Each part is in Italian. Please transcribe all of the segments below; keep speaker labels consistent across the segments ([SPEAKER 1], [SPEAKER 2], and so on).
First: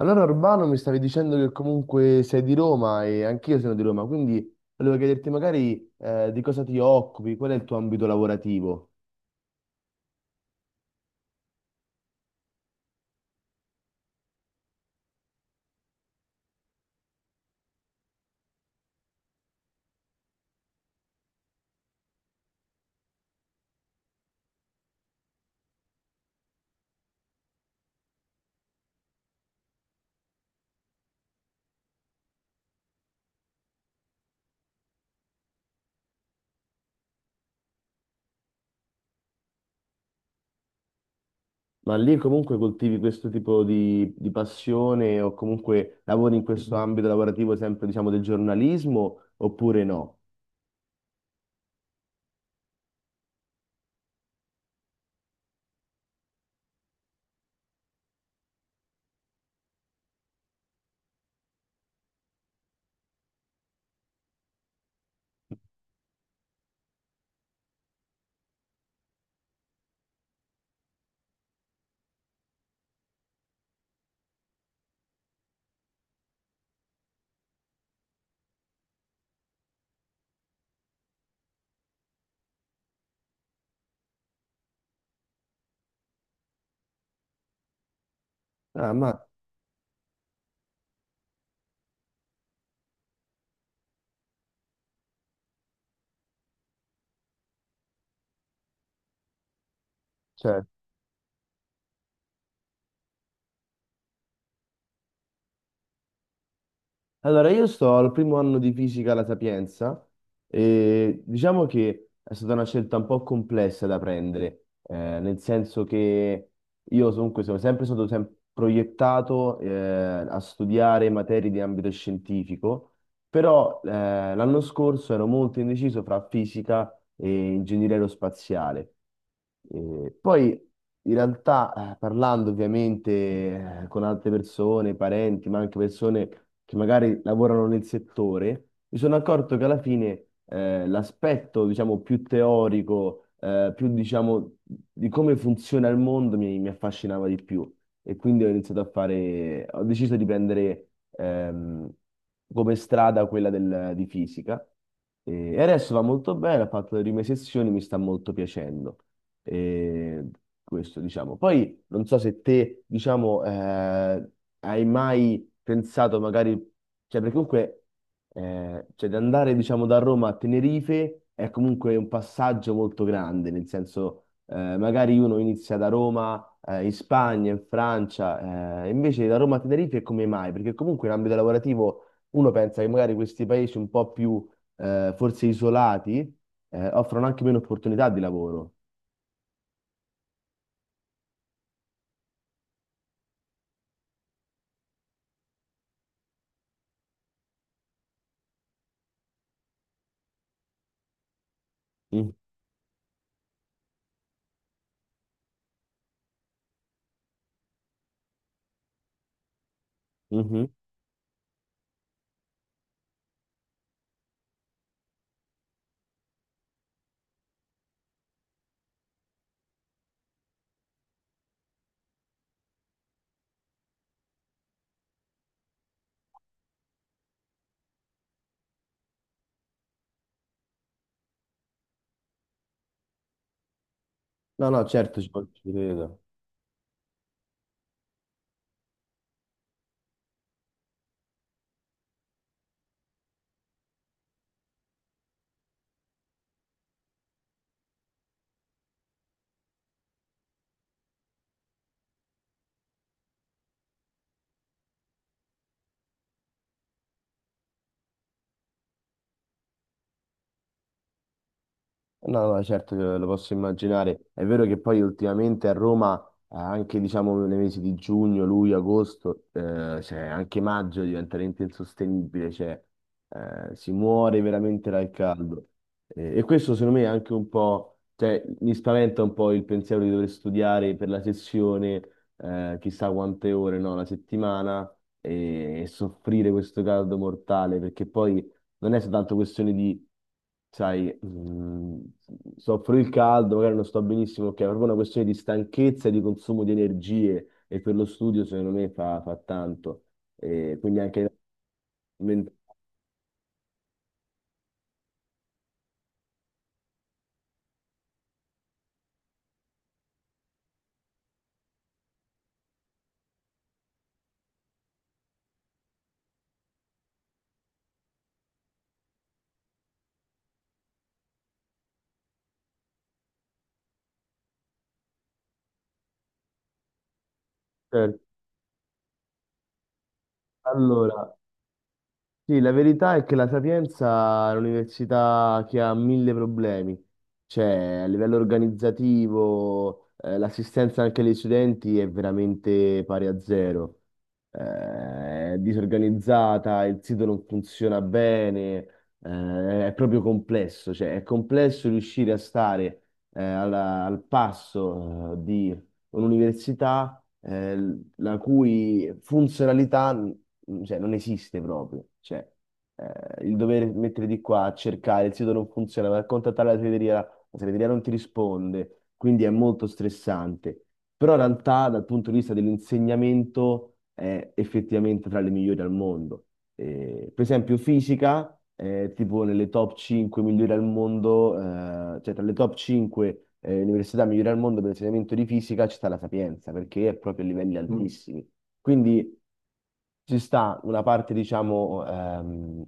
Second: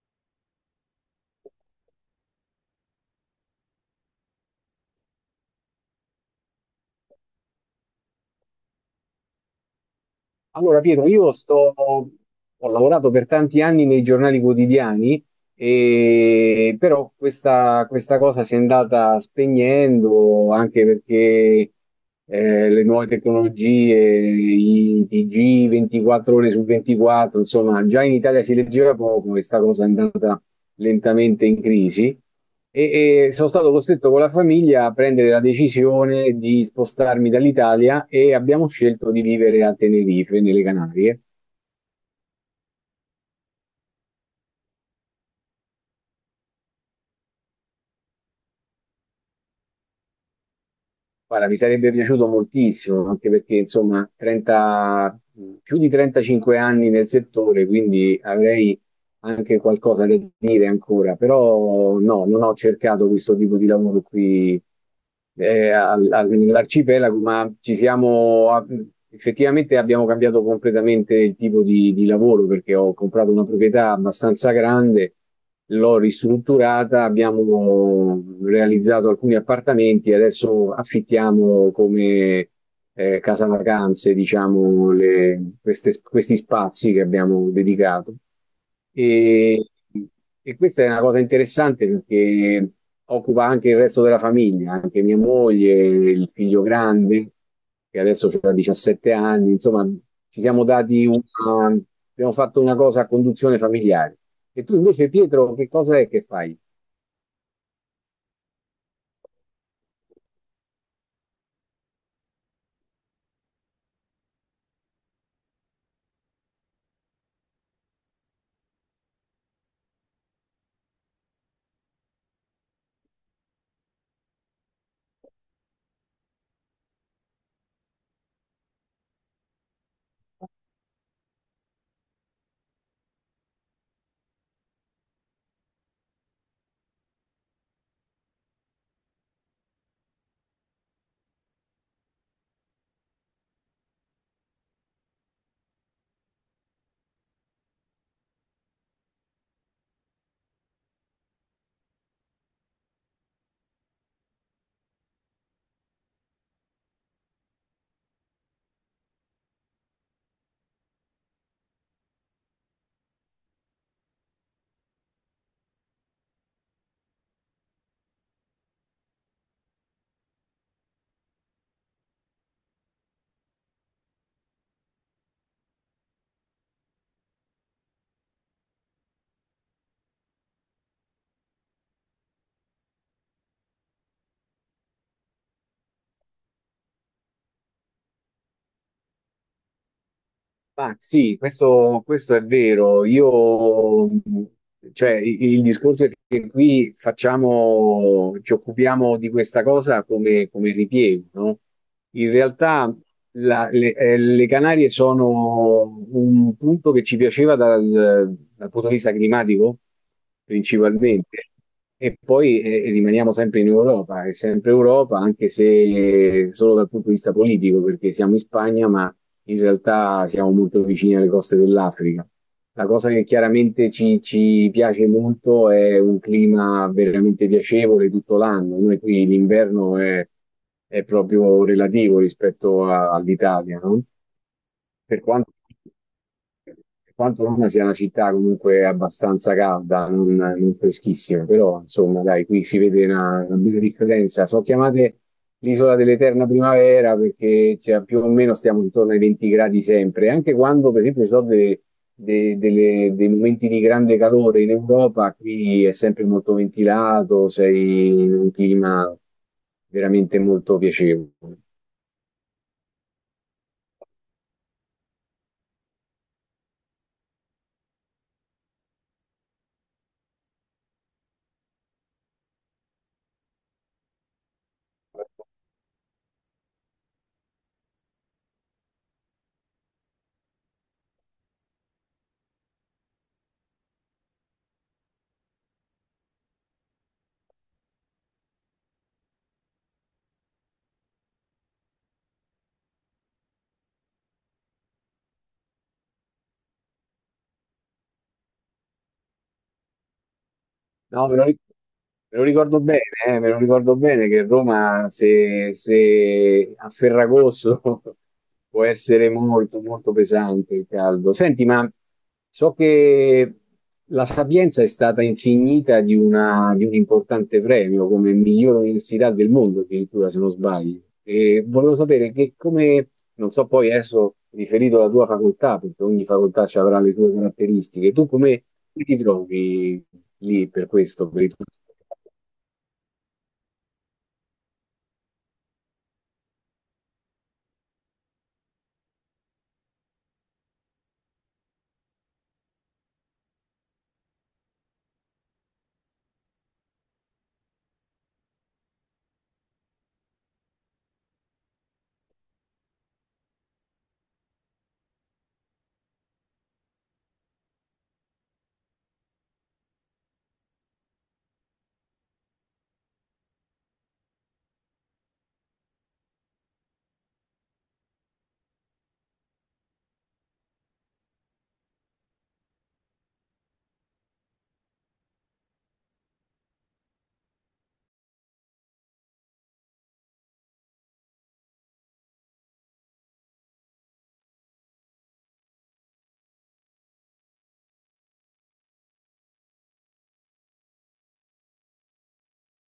[SPEAKER 1] Allora, Urbano, mi stavi dicendo che comunque sei di Roma e anch'io sono di Roma, quindi volevo chiederti magari di cosa ti occupi, qual è il tuo ambito lavorativo,
[SPEAKER 2] Allora, Pietro, ho lavorato per tanti anni nei giornali quotidiani, e, però questa cosa si è andata spegnendo anche perché le nuove tecnologie, i TG 24 ore su 24, insomma, già in Italia si leggeva poco e sta cosa è andata lentamente in crisi e sono stato costretto con la famiglia a prendere la decisione di spostarmi dall'Italia e abbiamo scelto di vivere a Tenerife, nelle Canarie.
[SPEAKER 1] ma lì comunque coltivi questo tipo di passione o comunque lavori in questo ambito lavorativo sempre, diciamo, del giornalismo oppure no?
[SPEAKER 2] Guarda, mi sarebbe piaciuto moltissimo, anche perché insomma, più di 35 anni nel settore, quindi avrei anche qualcosa da dire ancora, però no, non ho cercato questo tipo di lavoro qui nell'arcipelago, ma effettivamente abbiamo cambiato completamente il tipo di lavoro perché ho comprato una proprietà abbastanza grande l'ho ristrutturata, abbiamo realizzato alcuni appartamenti e adesso affittiamo come casa vacanze, diciamo, questi spazi che abbiamo dedicato.
[SPEAKER 1] Ah, ma,
[SPEAKER 2] E, e questa è una cosa interessante perché occupa anche il resto della famiglia, anche mia moglie, il figlio grande che adesso ha 17 anni, insomma, ci
[SPEAKER 1] cioè.
[SPEAKER 2] siamo dati una, abbiamo fatto una cosa a conduzione familiare. E tu invece, Pietro, che cosa è che fai?
[SPEAKER 1] Allora, io sto al primo anno di fisica alla Sapienza e diciamo che è stata una scelta un po' complessa da prendere, nel senso che io comunque sono sempre stato proiettato a studiare materie di ambito scientifico, però l'anno scorso ero molto indeciso fra fisica e ingegneria aerospaziale. Poi in realtà, parlando ovviamente con altre persone, parenti, ma anche persone che magari lavorano nel settore, mi sono accorto che alla fine l'aspetto, diciamo, più teorico, più, diciamo, di come funziona il mondo mi affascinava di più. E quindi ho iniziato a fare, ho deciso di prendere ehm, come strada di fisica. E adesso va molto bene, ho fatto le prime sessioni, mi sta molto piacendo. E questo, diciamo. Poi non so se te, diciamo, hai mai pensato magari, cioè perché comunque, cioè di andare, diciamo, da Roma a Tenerife è comunque un passaggio molto grande, nel senso, magari uno inizia da Roma, in Spagna, in Francia, invece da Roma a Tenerife come mai? Perché comunque in ambito lavorativo uno pensa che magari questi paesi un po' più, forse isolati, offrono anche meno opportunità di lavoro.
[SPEAKER 2] Ma sì, questo è vero. Io, cioè, il discorso è che qui facciamo, ci occupiamo di questa cosa come, come ripiego, no? In realtà le Canarie sono un punto che ci piaceva dal punto di vista climatico,
[SPEAKER 1] Mhm.
[SPEAKER 2] principalmente. E poi rimaniamo sempre in Europa, è sempre Europa, anche se solo dal punto di vista politico, perché siamo in Spagna, ma in realtà siamo molto vicini alle coste dell'Africa. La cosa che chiaramente ci piace molto è un clima veramente piacevole tutto l'anno. Noi qui è proprio relativo rispetto all'Italia, no?
[SPEAKER 1] No, no,
[SPEAKER 2] Per quanto,
[SPEAKER 1] ci credo.
[SPEAKER 2] per quanto Roma sia una città comunque abbastanza calda, non freschissima, però insomma, dai, qui si vede una bella differenza. Sono chiamate l'isola dell'eterna primavera perché cioè, più o meno stiamo intorno ai 20 gradi sempre, anche quando per esempio ci sono dei momenti di grande calore in Europa, qui è sempre molto ventilato, sei in un clima veramente molto piacevole.
[SPEAKER 1] No, no, certo che lo posso immaginare. È vero che poi ultimamente a Roma, anche diciamo nei mesi di giugno, luglio, agosto, cioè anche maggio diventa veramente insostenibile, cioè si muore veramente dal caldo. E questo secondo me è anche un po', cioè mi spaventa un po' il pensiero di dover studiare per la sessione, chissà quante ore, no, la settimana e soffrire questo caldo mortale, perché poi non è soltanto questione di, sai, soffro il caldo, magari non sto benissimo, ok, è proprio una questione di stanchezza e di consumo di energie e per lo studio secondo me fa tanto. E quindi
[SPEAKER 2] No,
[SPEAKER 1] anche...
[SPEAKER 2] me lo, ric- Me lo
[SPEAKER 1] men-
[SPEAKER 2] ricordo bene, me lo ricordo bene che Roma, se a Ferragosto, può essere molto pesante il caldo. Senti, ma so che la Sapienza è stata insignita di di un importante premio come miglior università del mondo, addirittura, se non sbaglio. E volevo sapere che come, non so poi adesso riferito alla tua facoltà, perché ogni facoltà ci avrà le sue caratteristiche,
[SPEAKER 1] certo.
[SPEAKER 2] tu come ti trovi lì per questo?
[SPEAKER 1] Allora, sì, la verità è che la Sapienza è un'università che ha mille problemi, cioè a livello organizzativo, l'assistenza anche agli studenti è veramente pari a zero. È disorganizzata, il sito non funziona bene, è proprio complesso, cioè è complesso riuscire a stare al passo di un'università la cui funzionalità non esiste proprio. Cioè, il dover mettere di qua a cercare, il sito non funziona, va a contattare la segreteria non ti risponde, quindi è molto stressante. Però in realtà dal punto di vista dell'insegnamento è effettivamente tra le migliori al mondo. Per esempio fisica, tipo nelle top 5 migliori al mondo, cioè tra le top 5 università migliori al mondo per l'insegnamento di fisica c'è sta la Sapienza, perché è proprio a livelli Mm. altissimi. Quindi ci sta una parte, diciamo,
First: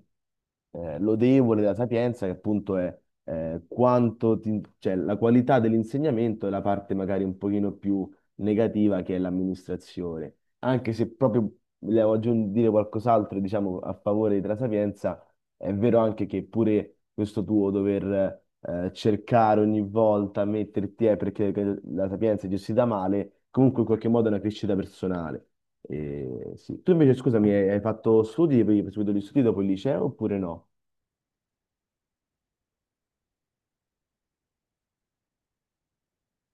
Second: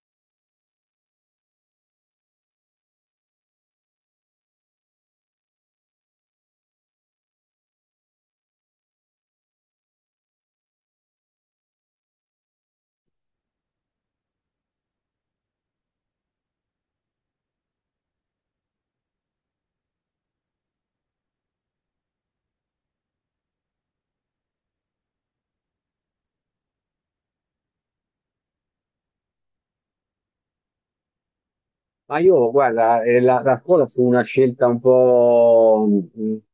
[SPEAKER 1] lodevole della Sapienza, che appunto è quanto cioè, la qualità dell'insegnamento e la parte magari un pochino più negativa che è l'amministrazione. Anche se proprio volevo aggiungere dire qualcos'altro, diciamo, a favore della Sapienza, è vero anche che pure questo tuo dover cercare ogni volta, metterti, perché la Sapienza è gestita male, comunque in qualche modo è una crescita personale. Sì. Tu invece, scusami, hai fatto studi, hai proseguito gli studi dopo il liceo oppure no?
[SPEAKER 2] Ma io, guarda, la scuola fu una scelta un po', mm,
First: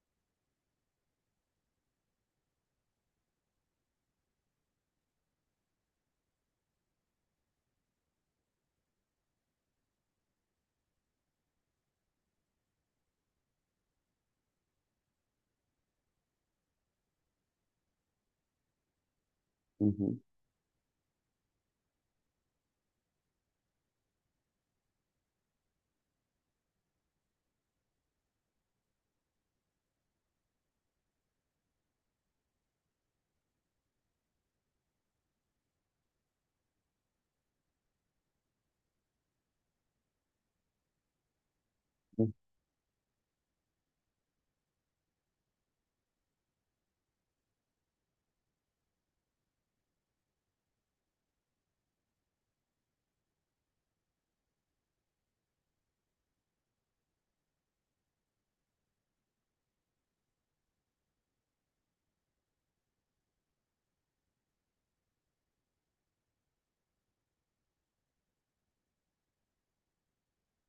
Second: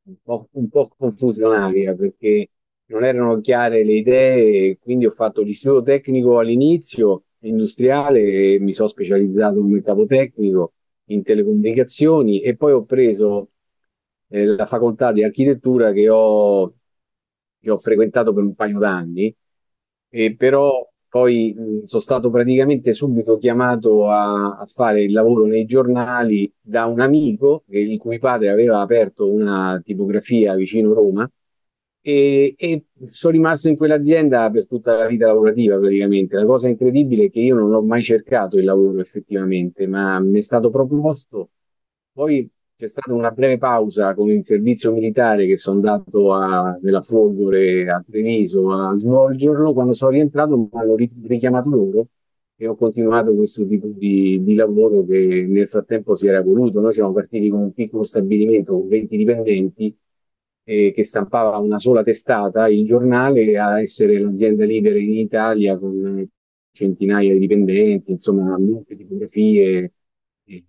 [SPEAKER 2] un po', un po' confusionaria perché non erano chiare le idee, e quindi ho fatto l'istituto tecnico all'inizio, industriale, e mi sono specializzato come capotecnico in telecomunicazioni e poi ho preso la facoltà di architettura che ho frequentato per un paio d'anni, e però poi sono stato praticamente subito chiamato a fare il lavoro nei giornali da un amico il cui padre aveva aperto una tipografia vicino Roma e sono rimasto in quell'azienda per tutta la vita lavorativa praticamente. La cosa incredibile è che io non ho mai cercato il lavoro effettivamente, ma mi è stato proposto.
[SPEAKER 1] Mhm.
[SPEAKER 2] Poi c'è stata una breve pausa con il servizio militare che sono andato nella Folgore a Treviso a svolgerlo. Quando sono rientrato mi hanno richiamato loro e ho continuato questo tipo di lavoro che nel frattempo si era evoluto. Noi siamo partiti con un piccolo stabilimento con 20 dipendenti che stampava una sola testata, il giornale, a essere l'azienda leader in Italia con centinaia di dipendenti, insomma, molte tipografie. eh,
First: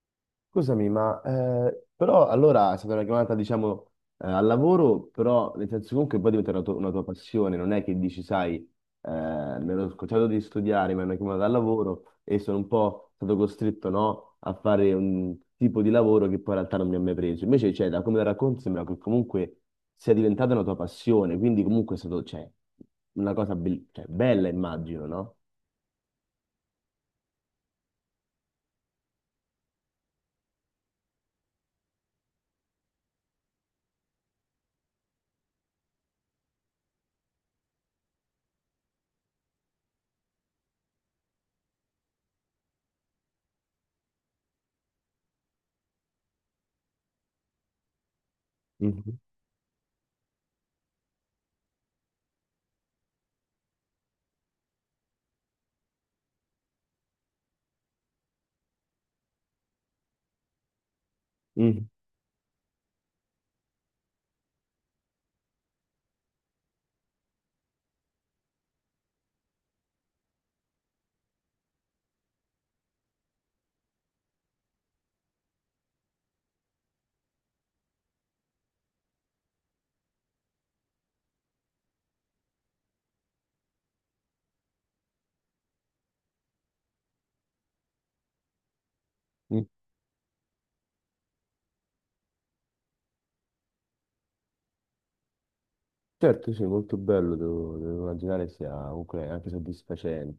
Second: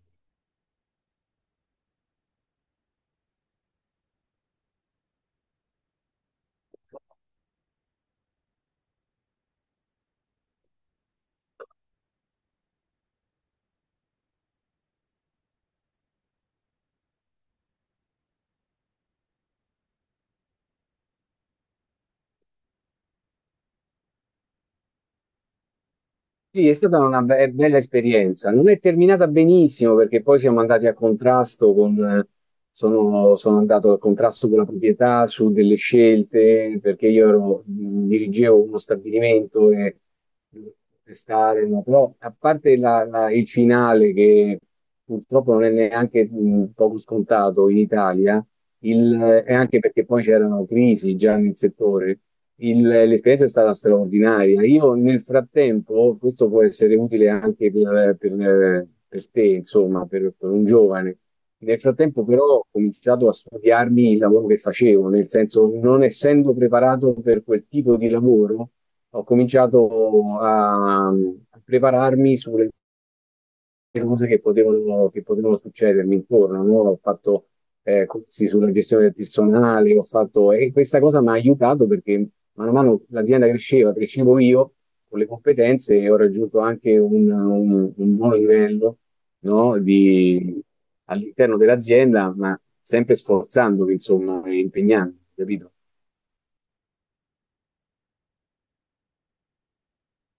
[SPEAKER 1] Scusami, ma però allora è stata una chiamata, diciamo, al lavoro, però nel senso comunque poi diventa tua una tua passione, non è che dici, sai, mi ero scocciato di studiare, mi hanno chiamato al lavoro e sono un po' stato costretto, no, a fare un tipo di lavoro che poi in realtà non mi ha mai preso. Invece, cioè, da come la racconti sembra che comunque sia diventata una tua passione, quindi comunque è stato, cioè, una cosa cioè, bella, immagino, no?
[SPEAKER 2] Sì, è stata una be bella esperienza. Non è terminata benissimo perché poi siamo andati a contrasto con, sono andato a contrasto con la proprietà su delle scelte perché io ero, dirigevo uno stabilimento e testare, no? Però a parte il finale che purtroppo non è neanche poco scontato in Italia,
[SPEAKER 1] Mhm,
[SPEAKER 2] il- è anche perché poi c'erano crisi già nel settore l'esperienza è stata straordinaria. Io nel frattempo, questo può essere utile anche per te, insomma, per un giovane. Nel
[SPEAKER 1] mhm,
[SPEAKER 2] frattempo però ho cominciato a studiarmi il lavoro che facevo, nel senso non essendo preparato per quel tipo di lavoro, ho cominciato a prepararmi sulle cose che potevano succedermi intorno, no? Ho fatto corsi sulla gestione del personale, ho fatto, e questa cosa mi ha aiutato perché mano a mano l'azienda cresceva, crescevo io con le competenze e ho raggiunto anche un buon livello,
[SPEAKER 1] mhm.
[SPEAKER 2] no? All'interno dell'azienda, ma sempre sforzandomi, insomma, e impegnando, capito?
[SPEAKER 1] Certo, sì, molto bello, devo immaginare sia comunque anche soddisfacente.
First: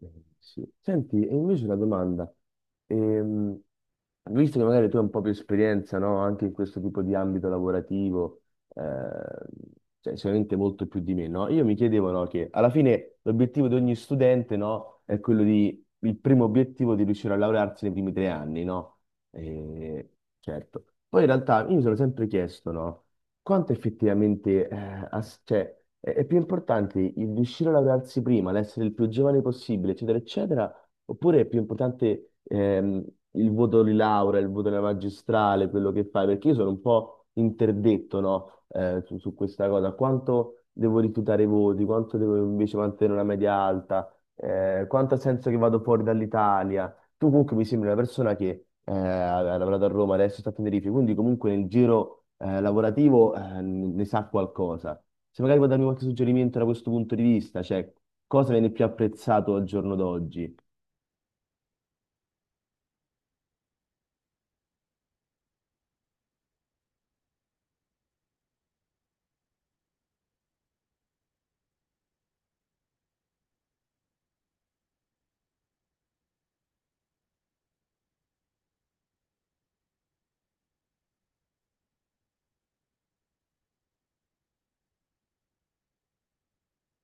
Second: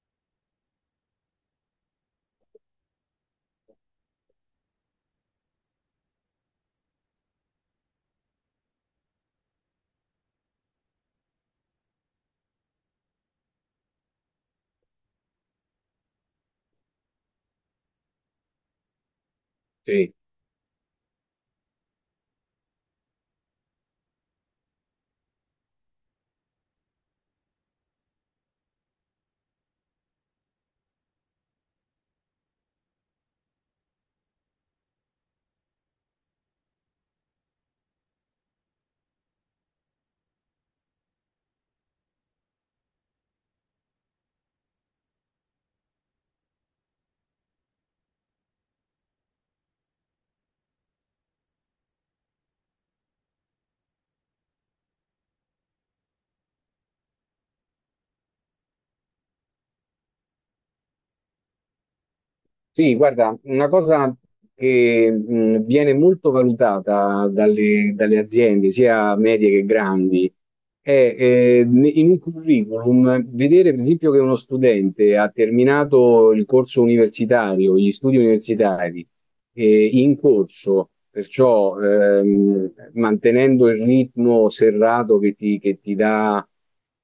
[SPEAKER 1] Eh, sì. Senti, e invece una domanda, Ehm, visto che magari tu hai un po' più esperienza, no, anche in questo tipo di ambito lavorativo, ehm, cioè sicuramente molto più di me, no? Io mi chiedevo, no, che alla fine l'obiettivo di ogni studente, no, è quello di, il primo obiettivo di riuscire a laurearsi nei primi 3 anni, no? Eh,
[SPEAKER 2] Sì.
[SPEAKER 1] certo. Poi in realtà io mi sono sempre chiesto, no? Quanto effettivamente cioè, è più importante il riuscire a laurearsi prima, l'essere il più giovane possibile, eccetera, eccetera, oppure è più importante il voto di laurea, il voto della magistrale, quello che fai? Perché io sono un po' interdetto, no, su questa cosa. Quanto devo rifiutare i voti, quanto devo invece mantenere una media alta, quanto ha senso che vado fuori dall'Italia? Tu comunque mi sembri una persona che ha lavorato a Roma, adesso sta a Tenerife, quindi comunque nel giro lavorativo ne sa qualcosa. Se magari puoi darmi qualche suggerimento da questo punto di vista, cioè cosa viene più apprezzato al giorno d'oggi?
[SPEAKER 2] Sì, guarda, una cosa che viene molto valutata dalle aziende, sia medie che grandi, è in un curriculum vedere, per esempio, che uno studente ha terminato il corso universitario, gli studi universitari, in corso, perciò mantenendo il ritmo serrato che ti dà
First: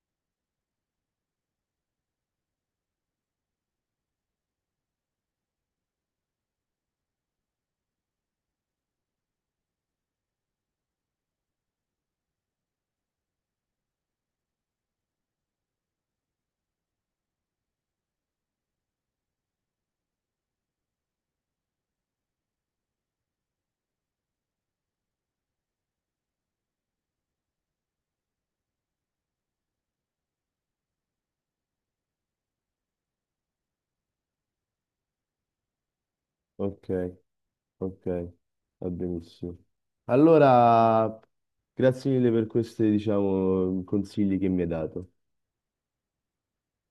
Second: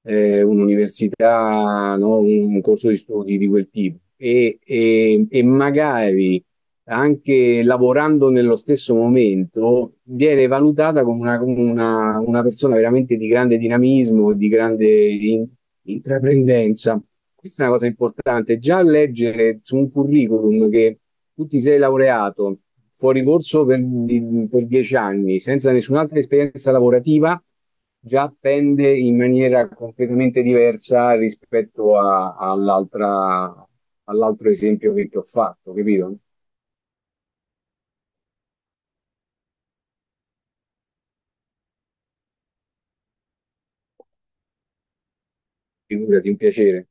[SPEAKER 2] un'università, no? Un corso di studi di quel tipo e, e magari anche lavorando nello stesso momento viene valutata come una persona veramente di grande dinamismo, di grande intraprendenza. Questa è una cosa importante. Già leggere su un curriculum che tu ti sei laureato fuori corso per 10 anni senza nessun'altra esperienza lavorativa, già pende in maniera completamente diversa rispetto all'altro esempio che ti ho fatto, capito?
[SPEAKER 1] Ok, ok, va benissimo. Allora, grazie mille per questi, diciamo, consigli che mi hai dato.
[SPEAKER 2] Figurati un piacere.